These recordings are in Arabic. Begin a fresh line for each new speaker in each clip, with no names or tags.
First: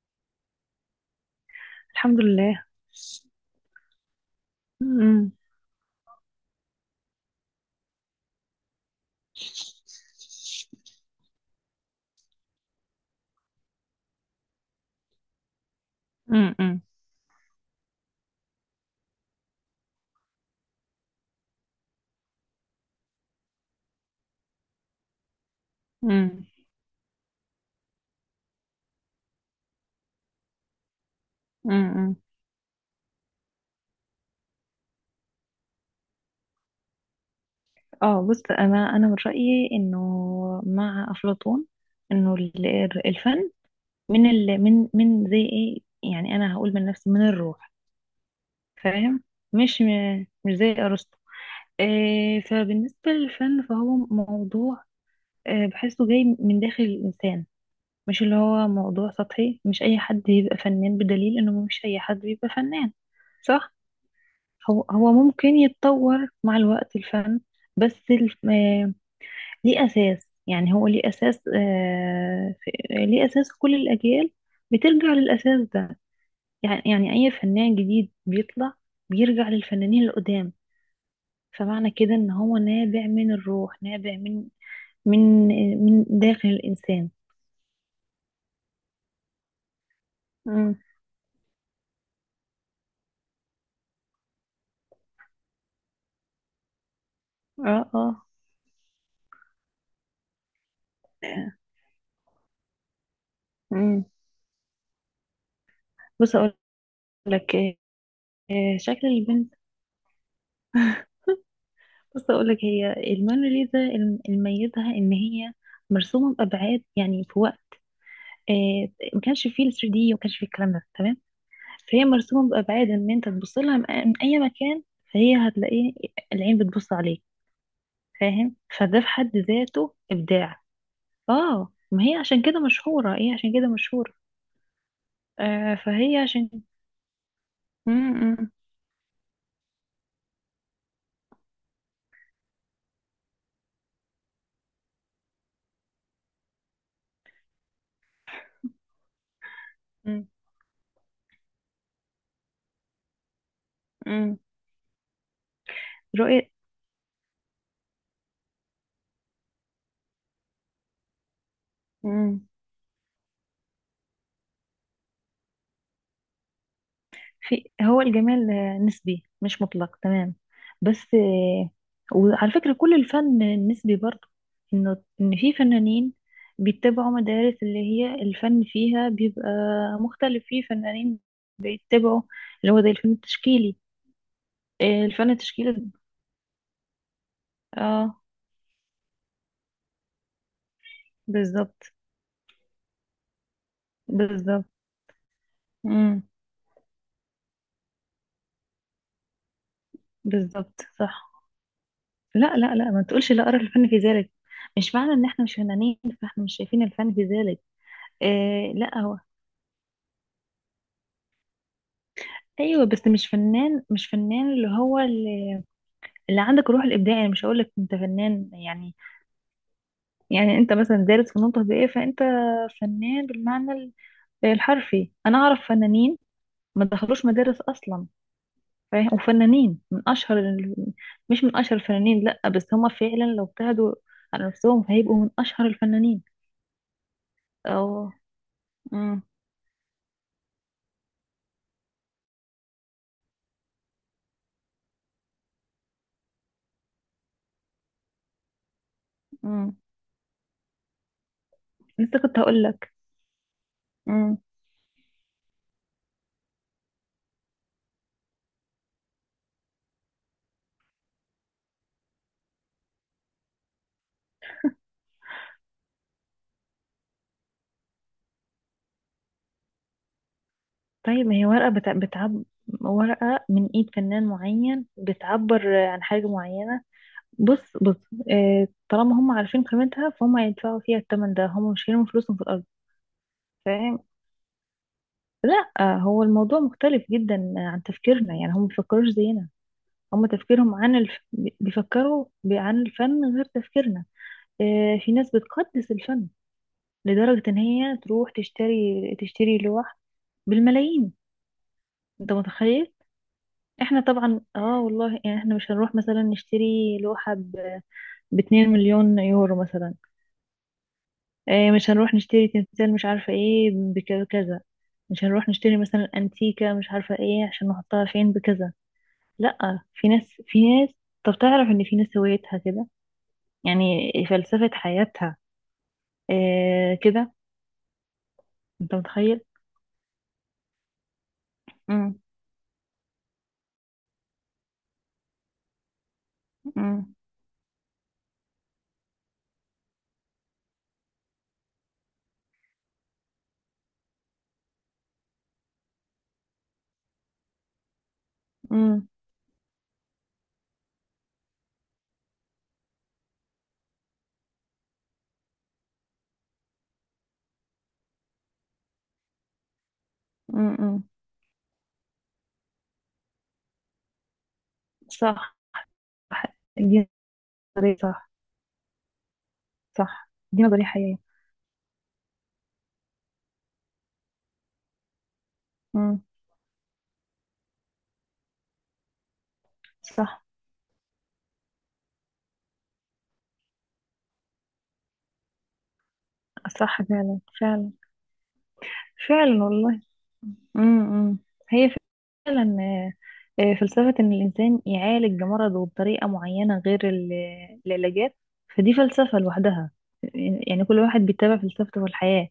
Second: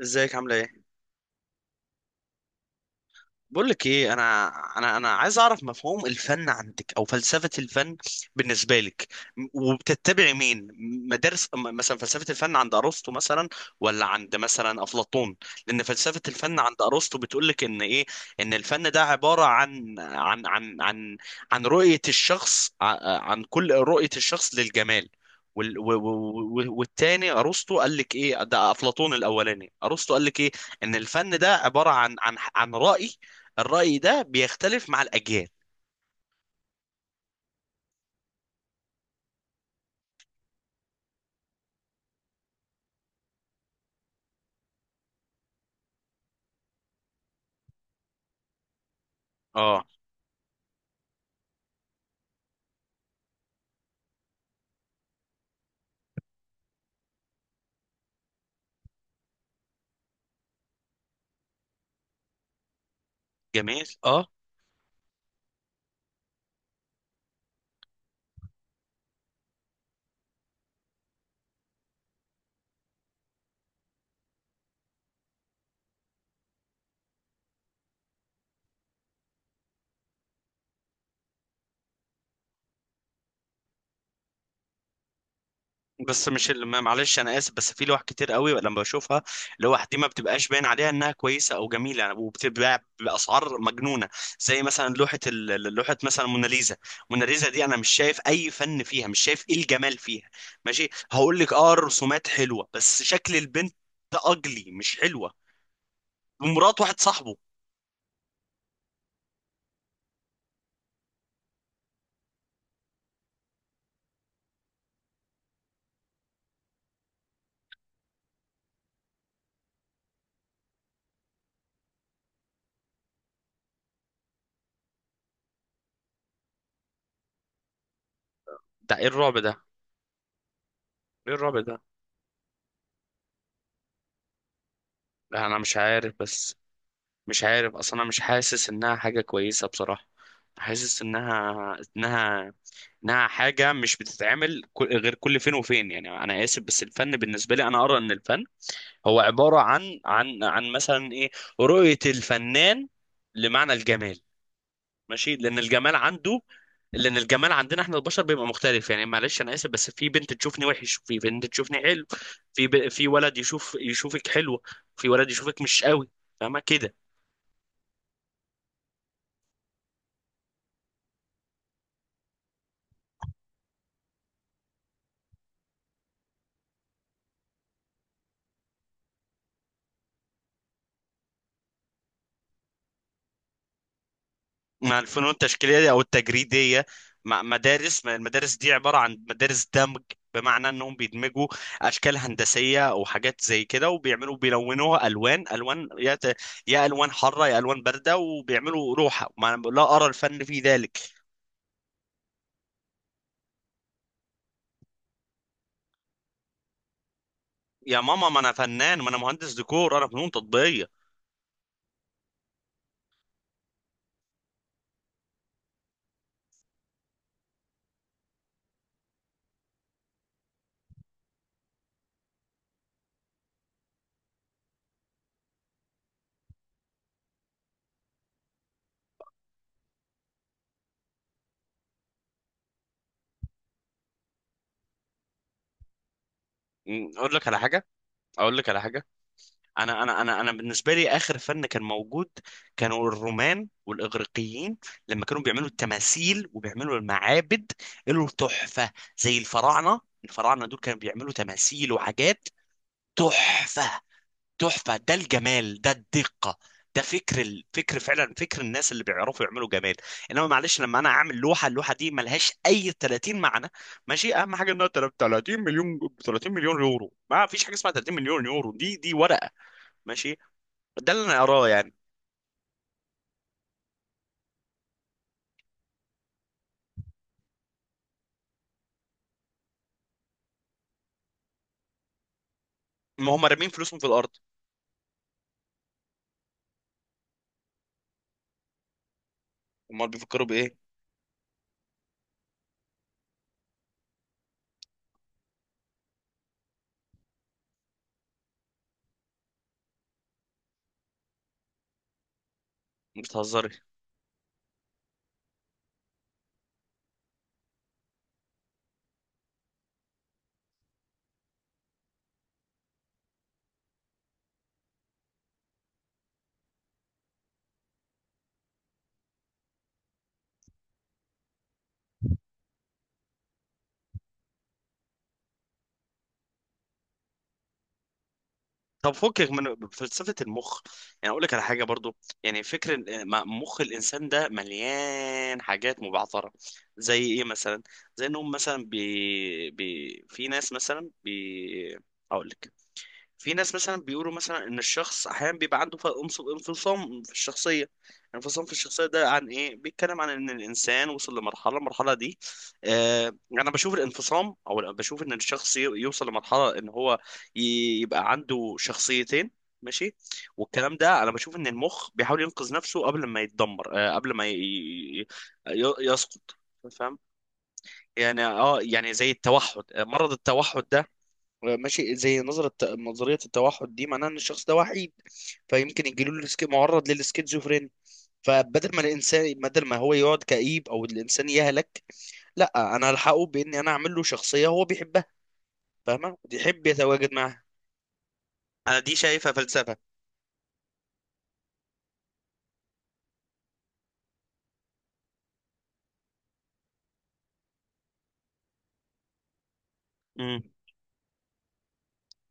ازيك؟ عامله ايه؟
الحمد لله.
بقول لك ايه انا
امم.
عايز اعرف مفهوم الفن عندك او فلسفة الفن بالنسبة لك. وبتتبعي مين؟ مدارس، مثلا فلسفة الفن عند ارسطو مثلا؟ ولا عند مثلا افلاطون؟ لان فلسفة الفن
امم.
عند ارسطو بتقول لك ان ايه. ان الفن ده عبارة عن رؤية الشخص، عن كل رؤية الشخص للجمال.
امم.
والتاني ارسطو قال لك ايه؟ ده افلاطون الاولاني. ارسطو قال لك ايه؟ ان الفن ده عبارة عن
امم.
عن عن رأي، الرأي ده بيختلف مع الأجيال.
اه، بص، انا من رايي انه مع افلاطون، انه الفن من ال من من زي ايه، يعني انا هقول من نفسي من الروح، فاهم؟ مش
اه،
مش زي ارسطو. إيه؟ فبالنسبه للفن فهو موضوع، بحسه جاي من داخل الانسان، مش اللي هو موضوع سطحي، مش اي حد يبقى فنان، بدليل انه مش اي حد بيبقى فنان. صح.
جميل، اه.
هو ممكن يتطور مع الوقت الفن، بس الف... آه، ليه أساس، يعني هو ليه أساس، ليه أساس كل الأجيال بترجع للأساس ده. يعني أي فنان جديد بيطلع بيرجع للفنانين القدام، فمعنى كده إن هو نابع من الروح، نابع من من
بس
داخل
مش اللي
الإنسان.
معلش انا اسف، بس في لوح كتير قوي لما بشوفها، لوح دي ما بتبقاش باين
مم.
عليها انها كويسه او جميله يعني، وبتتباع باسعار مجنونه. زي مثلا لوحه مثلا موناليزا. موناليزا دي انا
اه
مش شايف
اه.
اي فن فيها، مش شايف ايه الجمال فيها. ماشي، هقول لك اه الرسومات حلوه، بس شكل البنت
مم.
ده اجلي مش حلوه.
بص أقول
ومرات واحد صاحبه.
لك، شكل البنت. بص أقولك هي الموناليزا، الميزها إن هي مرسومة بأبعاد، يعني في وقت آه، ما كانش فيه ال 3D وما كانش فيه الكلام ده، تمام؟ فهي مرسومة بأبعاد إن أنت تبص لها من أي مكان فهي هتلاقيه، العين بتبص عليك، فاهم؟
ده
فده
ايه
في حد
الرعب ده!
ذاته إبداع.
ايه الرعب
آه،
ده!
ما هي عشان كده مشهورة، إيه عشان كده مشهورة.
لا انا
آه
مش عارف،
فهي
بس
عشان
مش عارف
م-
اصلا، انا مش
م-
حاسس انها حاجه كويسه بصراحه. حاسس انها حاجه مش بتتعمل غير كل فين وفين. يعني انا اسف، بس الفن بالنسبه لي، انا ارى ان الفن هو عباره عن
م-
عن عن مثلا ايه، رؤيه الفنان لمعنى الجمال.
م.
ماشي،
رؤية.
لان الجمال عندنا احنا البشر بيبقى مختلف. يعني معلش انا اسف، بس في بنت تشوفني وحش، وفي بنت تشوفني حلو. في ولد يشوفك حلوه، في ولد يشوفك مش قوي. فاهمه كده؟
في، هو الجمال نسبي مش مطلق، تمام؟ بس وعلى فكرة كل الفن نسبي برضه، انه ان في فنانين بيتبعوا مدارس، اللي هي الفن فيها بيبقى مختلف، في فنانين بيتبعوا اللي هو زي الفن التشكيلي،
مع الفنون
الفن
التشكيليه دي
التشكيلي.
او التجريديه، مع مدارس، ما
اه،
المدارس دي عباره عن مدارس دمج. بمعنى انهم بيدمجوا
بالظبط.
اشكال هندسيه او حاجات زي كده، وبيعملوا
بالظبط.
بيلونوها الوان الوان،
امم.
يا الوان حاره يا الوان بارده، وبيعملوا روحه. ما انا بقول لها ارى الفن في
بالظبط،
ذلك.
صح. لا لا لا، ما تقولش لا ارى الفن في ذلك، مش معنى ان احنا مش فنانين فاحنا مش شايفين الفن في ذلك.
يا ماما، ما انا
آه،
فنان،
لا
ما انا
هو
مهندس ديكور، انا فنون تطبيقيه.
ايوه، بس مش فنان، مش فنان، اللي هو اللي، اللي عندك الروح الابداعيه، يعني مش هقول لك انت فنان يعني، يعني انت مثلا دارس فنون تطبيقيه فانت فنان بالمعنى الحرفي. انا اعرف فنانين ما دخلوش مدارس اصلا، فاهم؟ وفنانين من اشهر مش من اشهر الفنانين، لا بس هما فعلا لو ابتعدوا على نفسهم هيبقوا من اشهر الفنانين.
م، اقول لك على حاجه
او.
اقول لك على حاجه.
امم.
انا بالنسبه لي اخر فن كان موجود، كانوا الرومان والاغريقيين، لما كانوا بيعملوا التماثيل وبيعملوا المعابد. له تحفه. زي
امم.
الفراعنه، الفراعنه دول كانوا بيعملوا تماثيل
لسه كنت
وحاجات.
هقول لك.
تحفه، تحفه. ده الجمال، ده الدقه، ده فكر الفكر، فعلا فكر الناس اللي بيعرفوا يعملوا جمال. انما معلش لما انا اعمل لوحه، اللوحه دي ملهاش اي 30 معنى. ماشي، اهم حاجه انها 30 مليون. 30 مليون يورو؟ ما فيش حاجه اسمها 30 مليون يورو، دي ورقه. ماشي، ده اللي
طيب، ما
انا
هي
اراه
ورقة
يعني.
بتعب، ورقة من ايد فنان معين بتعبر عن حاجة معينة. بص، بص، طالما هم عارفين قيمتها فهم هيدفعوا فيها الثمن ده، هم مش هيرموا فلوسهم في الأرض،
ما هم رامين فلوسهم
فاهم؟
في الارض.
لا هو الموضوع مختلف جدا عن تفكيرنا، يعني هم مبيفكروش زينا.
امال
هم
بيفكروا
تفكيرهم
بايه؟
عن بيفكروا عن الفن غير تفكيرنا. آه، في ناس بتقدس الفن لدرجة ان هي تروح تشتري لوح بالملايين. انت متخيل؟
بتهزري!
احنا طبعا اه والله، يعني احنا مش هنروح مثلا نشتري لوحة ب 2 مليون يورو مثلا. اه، مش هنروح نشتري تمثال مش عارفة ايه بكذا، مش هنروح نشتري مثلا انتيكة مش عارفة ايه عشان نحطها فين بكذا. لا، في ناس، في ناس. طب تعرف ان في ناس هوايتها كده، يعني فلسفة حياتها، اه كده. انت
طب
متخيل؟
فكك من فلسفه المخ، يعني اقول لك على حاجه برضو.
امم.
يعني فكر مخ الانسان ده مليان حاجات مبعثره.
امم.
زي ايه مثلا؟ زي انهم مثلا في ناس مثلا هقول لك، في ناس مثلا بيقولوا مثلا ان الشخص احيانا بيبقى عنده انفصام في الشخصيه. انفصام في الشخصيه
امم.
ده عن ايه بيتكلم؟ عن ان الانسان وصل لمرحله، المرحله دي آه انا بشوف الانفصام، او بشوف ان الشخص يوصل لمرحله ان هو يبقى عنده شخصيتين. ماشي. والكلام
امم.
ده انا بشوف ان المخ بيحاول ينقذ نفسه قبل ما يتدمر، آه قبل ما ي-
صح.
يسقط.
دي
فاهم؟
نظرية. صح.
يعني اه، يعني زي التوحد،
صح.
مرض
دي
التوحد
نظرية
ده.
حقيقية.
ماشي، زي نظرية التوحد دي معناها ان الشخص ده وحيد، فيمكن
امم.
معرض للسكيزوفرينيا. فبدل ما الانسان بدل ما هو
صح.
يقعد كئيب، او الانسان يهلك. لا، انا هلحقه باني انا اعمل له شخصية هو بيحبها. فاهمة؟ ويحب
صح
يتواجد
فعلا.
معاها.
فعلا.
انا دي شايفها
فعلا
فلسفة.
والله. امم. هي فعلا فلسفة إن الإنسان يعالج مرضه بطريقة معينة غير العلاجات، فدي فلسفة لوحدها.
امم.
يعني كل واحد بيتبع فلسفته في الحياة،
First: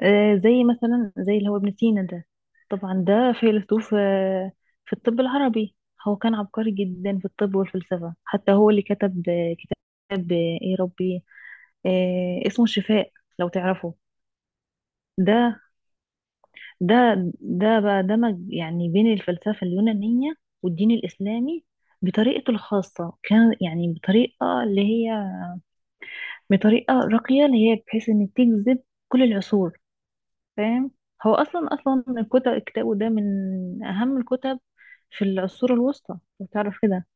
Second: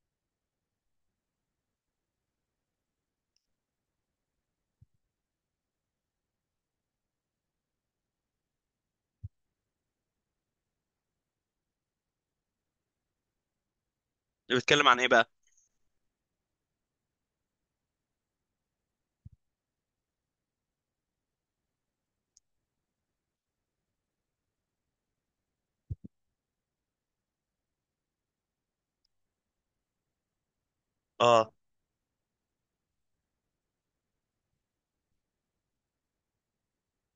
زي مثلا زي اللي هو ابن سينا ده. طبعا ده فيلسوف في الطب العربي. هو كان عبقري جدا في الطب والفلسفة، حتى هو اللي كتب كتاب ايه ربي، اسمه الشفاء، لو تعرفه.
بتتكلم عن ايه بقى؟
ده ده ده بقى دمج يعني بين الفلسفة اليونانية والدين الإسلامي بطريقته الخاصة، كان يعني بطريقة اللي هي بطريقة راقية اللي هي بحيث إن تجذب كل العصور، فاهم؟ هو
اه.
أصلا الكتب، كتابه ده من أهم الكتب في العصور الوسطى، بتعرف كده؟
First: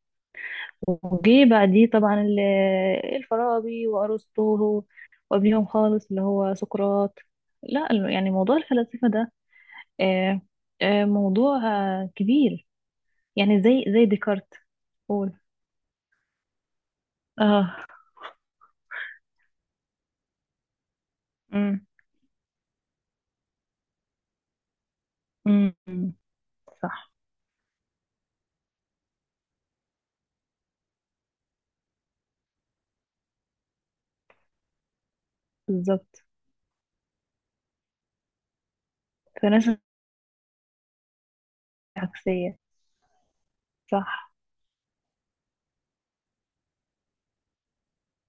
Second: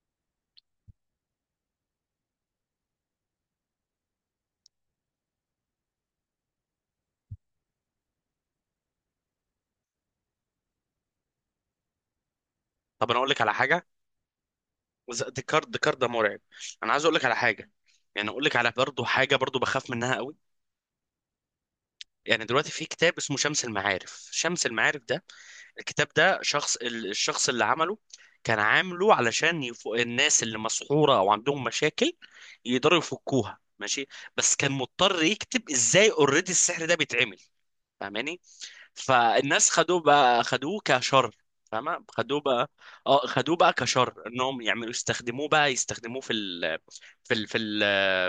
وجه بعديه طبعا الفارابي وأرسطو، وقبليهم خالص اللي هو سقراط. لا يعني موضوع الفلسفة ده آه موضوع كبير،
طب انا اقول لك على
يعني زي
حاجة.
زي ديكارت. قول.
ديكارت ده مرعب. انا عايز اقول لك على حاجة.
اه.
يعني اقول لك على برضه حاجة برضه بخاف منها قوي.
امم.
يعني دلوقتي في كتاب اسمه شمس المعارف. شمس المعارف ده، الكتاب
امم.
ده، شخص
صح.
الشخص اللي عمله كان عامله علشان الناس اللي مسحورة او عندهم مشاكل يقدروا يفكوها. ماشي، بس كان مضطر يكتب ازاي
بالظبط.
اوريدي السحر ده بيتعمل. فاهماني؟
فناس
فالناس خدوه كشر. فاهمة؟ خدوه
عكسية.
بقى. اه، خدوه بقى كشر،
صح.
انهم يعملوا يستخدموه في ال في ال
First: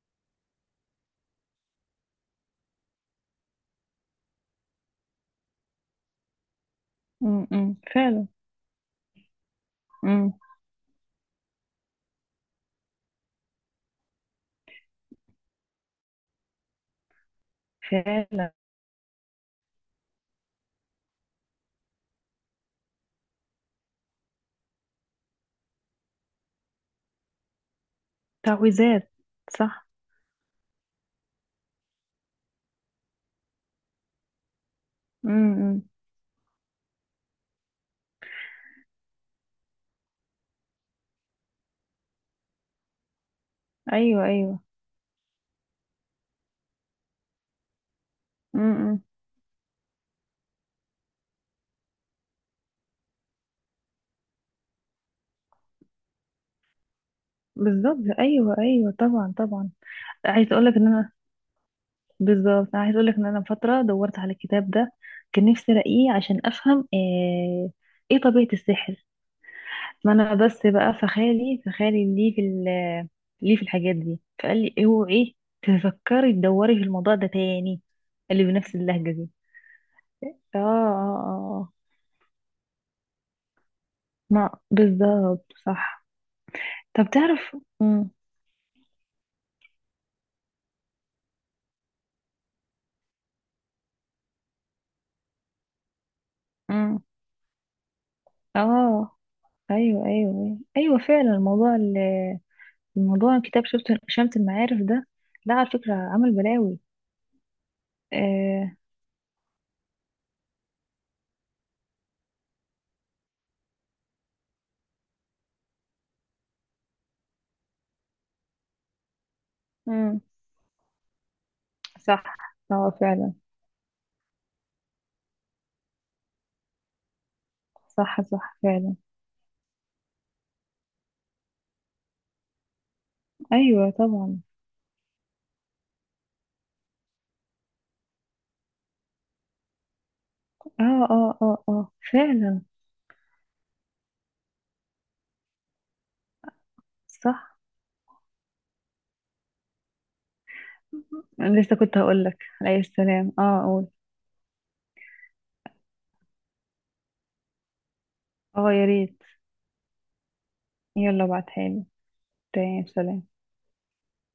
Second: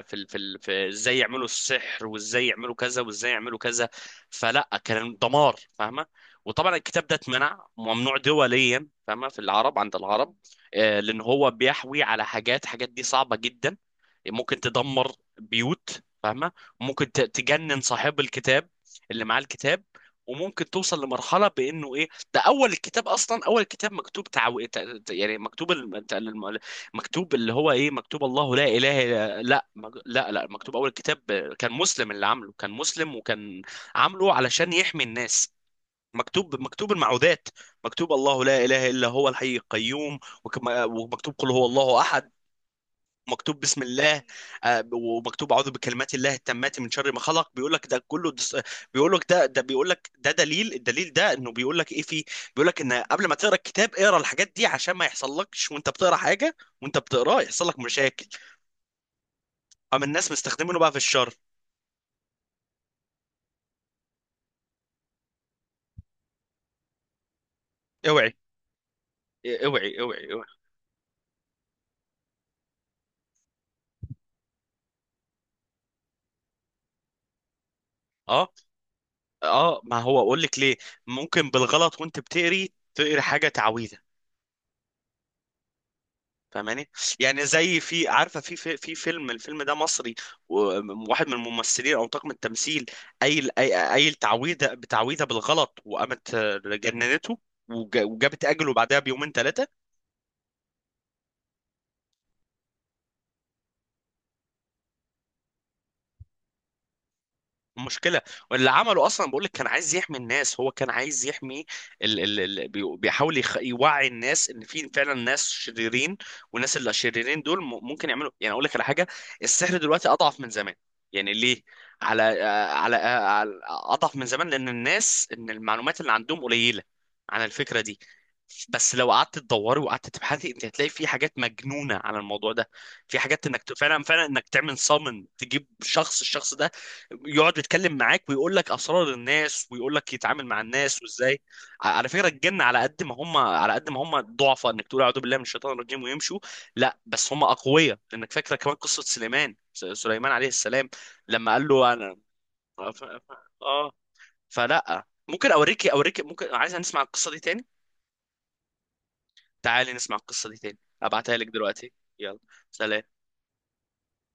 في ازاي يعملوا السحر، وازاي يعملوا كذا، وازاي يعملوا كذا. فلا، كان دمار. فاهمة؟ وطبعا الكتاب ده اتمنع،
امم.
ممنوع
فعلا.
دوليا. فاهمة؟ في العرب عند
امم.
العرب. آه، لان هو بيحوي على حاجات دي صعبة جدا. ممكن تدمر بيوت. فاهمة؟ ممكن تجنن صاحب
فعلا.
الكتاب، اللي معاه الكتاب. وممكن توصل لمرحلة بإنه إيه، ده أول الكتاب أصلا، أول كتاب مكتوب يعني مكتوب مكتوب، اللي هو إيه، مكتوب الله لا إله
تعويذات. صح.
لا لا، مكتوب أول كتاب كان مسلم اللي عامله. كان مسلم وكان عامله علشان يحمي الناس.
امم.
مكتوب المعوذات. مكتوب الله لا إله إلا هو الحي القيوم. ومكتوب قل هو الله أحد. مكتوب بسم الله.
ايوه ايوه.
آه، ومكتوب اعوذ بكلمات الله التامات من شر ما خلق.
امم.
بيقول لك ده دليل. الدليل ده انه بيقول لك ايه فيه. بيقول لك ان قبل ما تقرا الكتاب اقرا الحاجات دي عشان ما يحصلكش وانت بتقرا حاجه، وانت بتقراه يحصل لك
بالظبط،
مشاكل.
ايوه ايوه، طبعا طبعا.
اما الناس
عايز اقول لك
مستخدمينه
ان
بقى في
انا،
الشر.
بالظبط، انا عايز اقول لك ان انا فترة دورت على الكتاب ده، كان نفسي الاقيه عشان افهم ايه
اوعي،
طبيعة السحر.
اوعي،
ما
اوعي،
انا
اوعي!
بس بقى فخالي ليه ليه في الحاجات دي، فقال لي اوعي تفكري تدوري في الموضوع ده تاني، اللي
اه،
بنفس اللهجة دي.
اه، ما هو اقول
اه
لك ليه.
اه اه.
ممكن
آه.
بالغلط وانت بتقري حاجه تعويذه.
ما بالظبط، صح.
فاهماني؟
طب
يعني
تعرف.
زي، في،
امم.
عارفه، في فيلم، الفيلم ده مصري، وواحد من الممثلين او طاقم التمثيل قايل تعويذه بتعويذه بالغلط، وقامت
امم.
جننته. وجابت اجله بعدها
اه،
بيومين ثلاثه.
ايوه ايوه ايوه فعلا. الموضوع الموضوع كتاب شفت شمت المعارف ده لا على فكرة عمل بلاوي.
مشكلة. واللي
آه.
عمله أصلا، بقول لك، كان عايز يحمي الناس، هو كان عايز يحمي بيحاول يوعي الناس إن في فعلا ناس شريرين، والناس اللي شريرين دول ممكن يعملوا. يعني أقول لك على حاجة، السحر دلوقتي
امم.
أضعف من زمان. يعني ليه؟ على
صح.
آه،
اه
على
فعلا.
آه، على- أضعف من زمان لأن الناس، إن المعلومات اللي عندهم قليلة عن الفكرة دي.
صح صح
بس
فعلا.
لو قعدت تدوري وقعدت تبحثي انت هتلاقي في حاجات مجنونة على الموضوع ده. في حاجات انك
ايوه
فعلا فعلا
طبعا.
انك تعمل صامن تجيب شخص، الشخص ده يقعد يتكلم معاك ويقول لك اسرار الناس، ويقول لك يتعامل مع الناس
اه اه
وازاي.
اه اه
على فكره الجن،
فعلا.
على قد ما هم ضعفاء، انك تقول اعوذ بالله من الشيطان الرجيم ويمشوا. لا، بس هم
صح.
اقوياء، لانك فاكره كمان قصه سليمان، سليمان عليه السلام لما
أنا
قال
لسه
له
كنت
انا
هقولك عليه
ف- ف-
السلام، اه قول.
اه فلا، ممكن اوريك، ممكن، عايز نسمع القصه دي تاني؟
اه، يا ريت.
تعالي نسمع القصه دي تاني.
يلا
ابعتها لك
ابعتها لي.
دلوقتي. يلا،
تاني،
سلام.
سلام.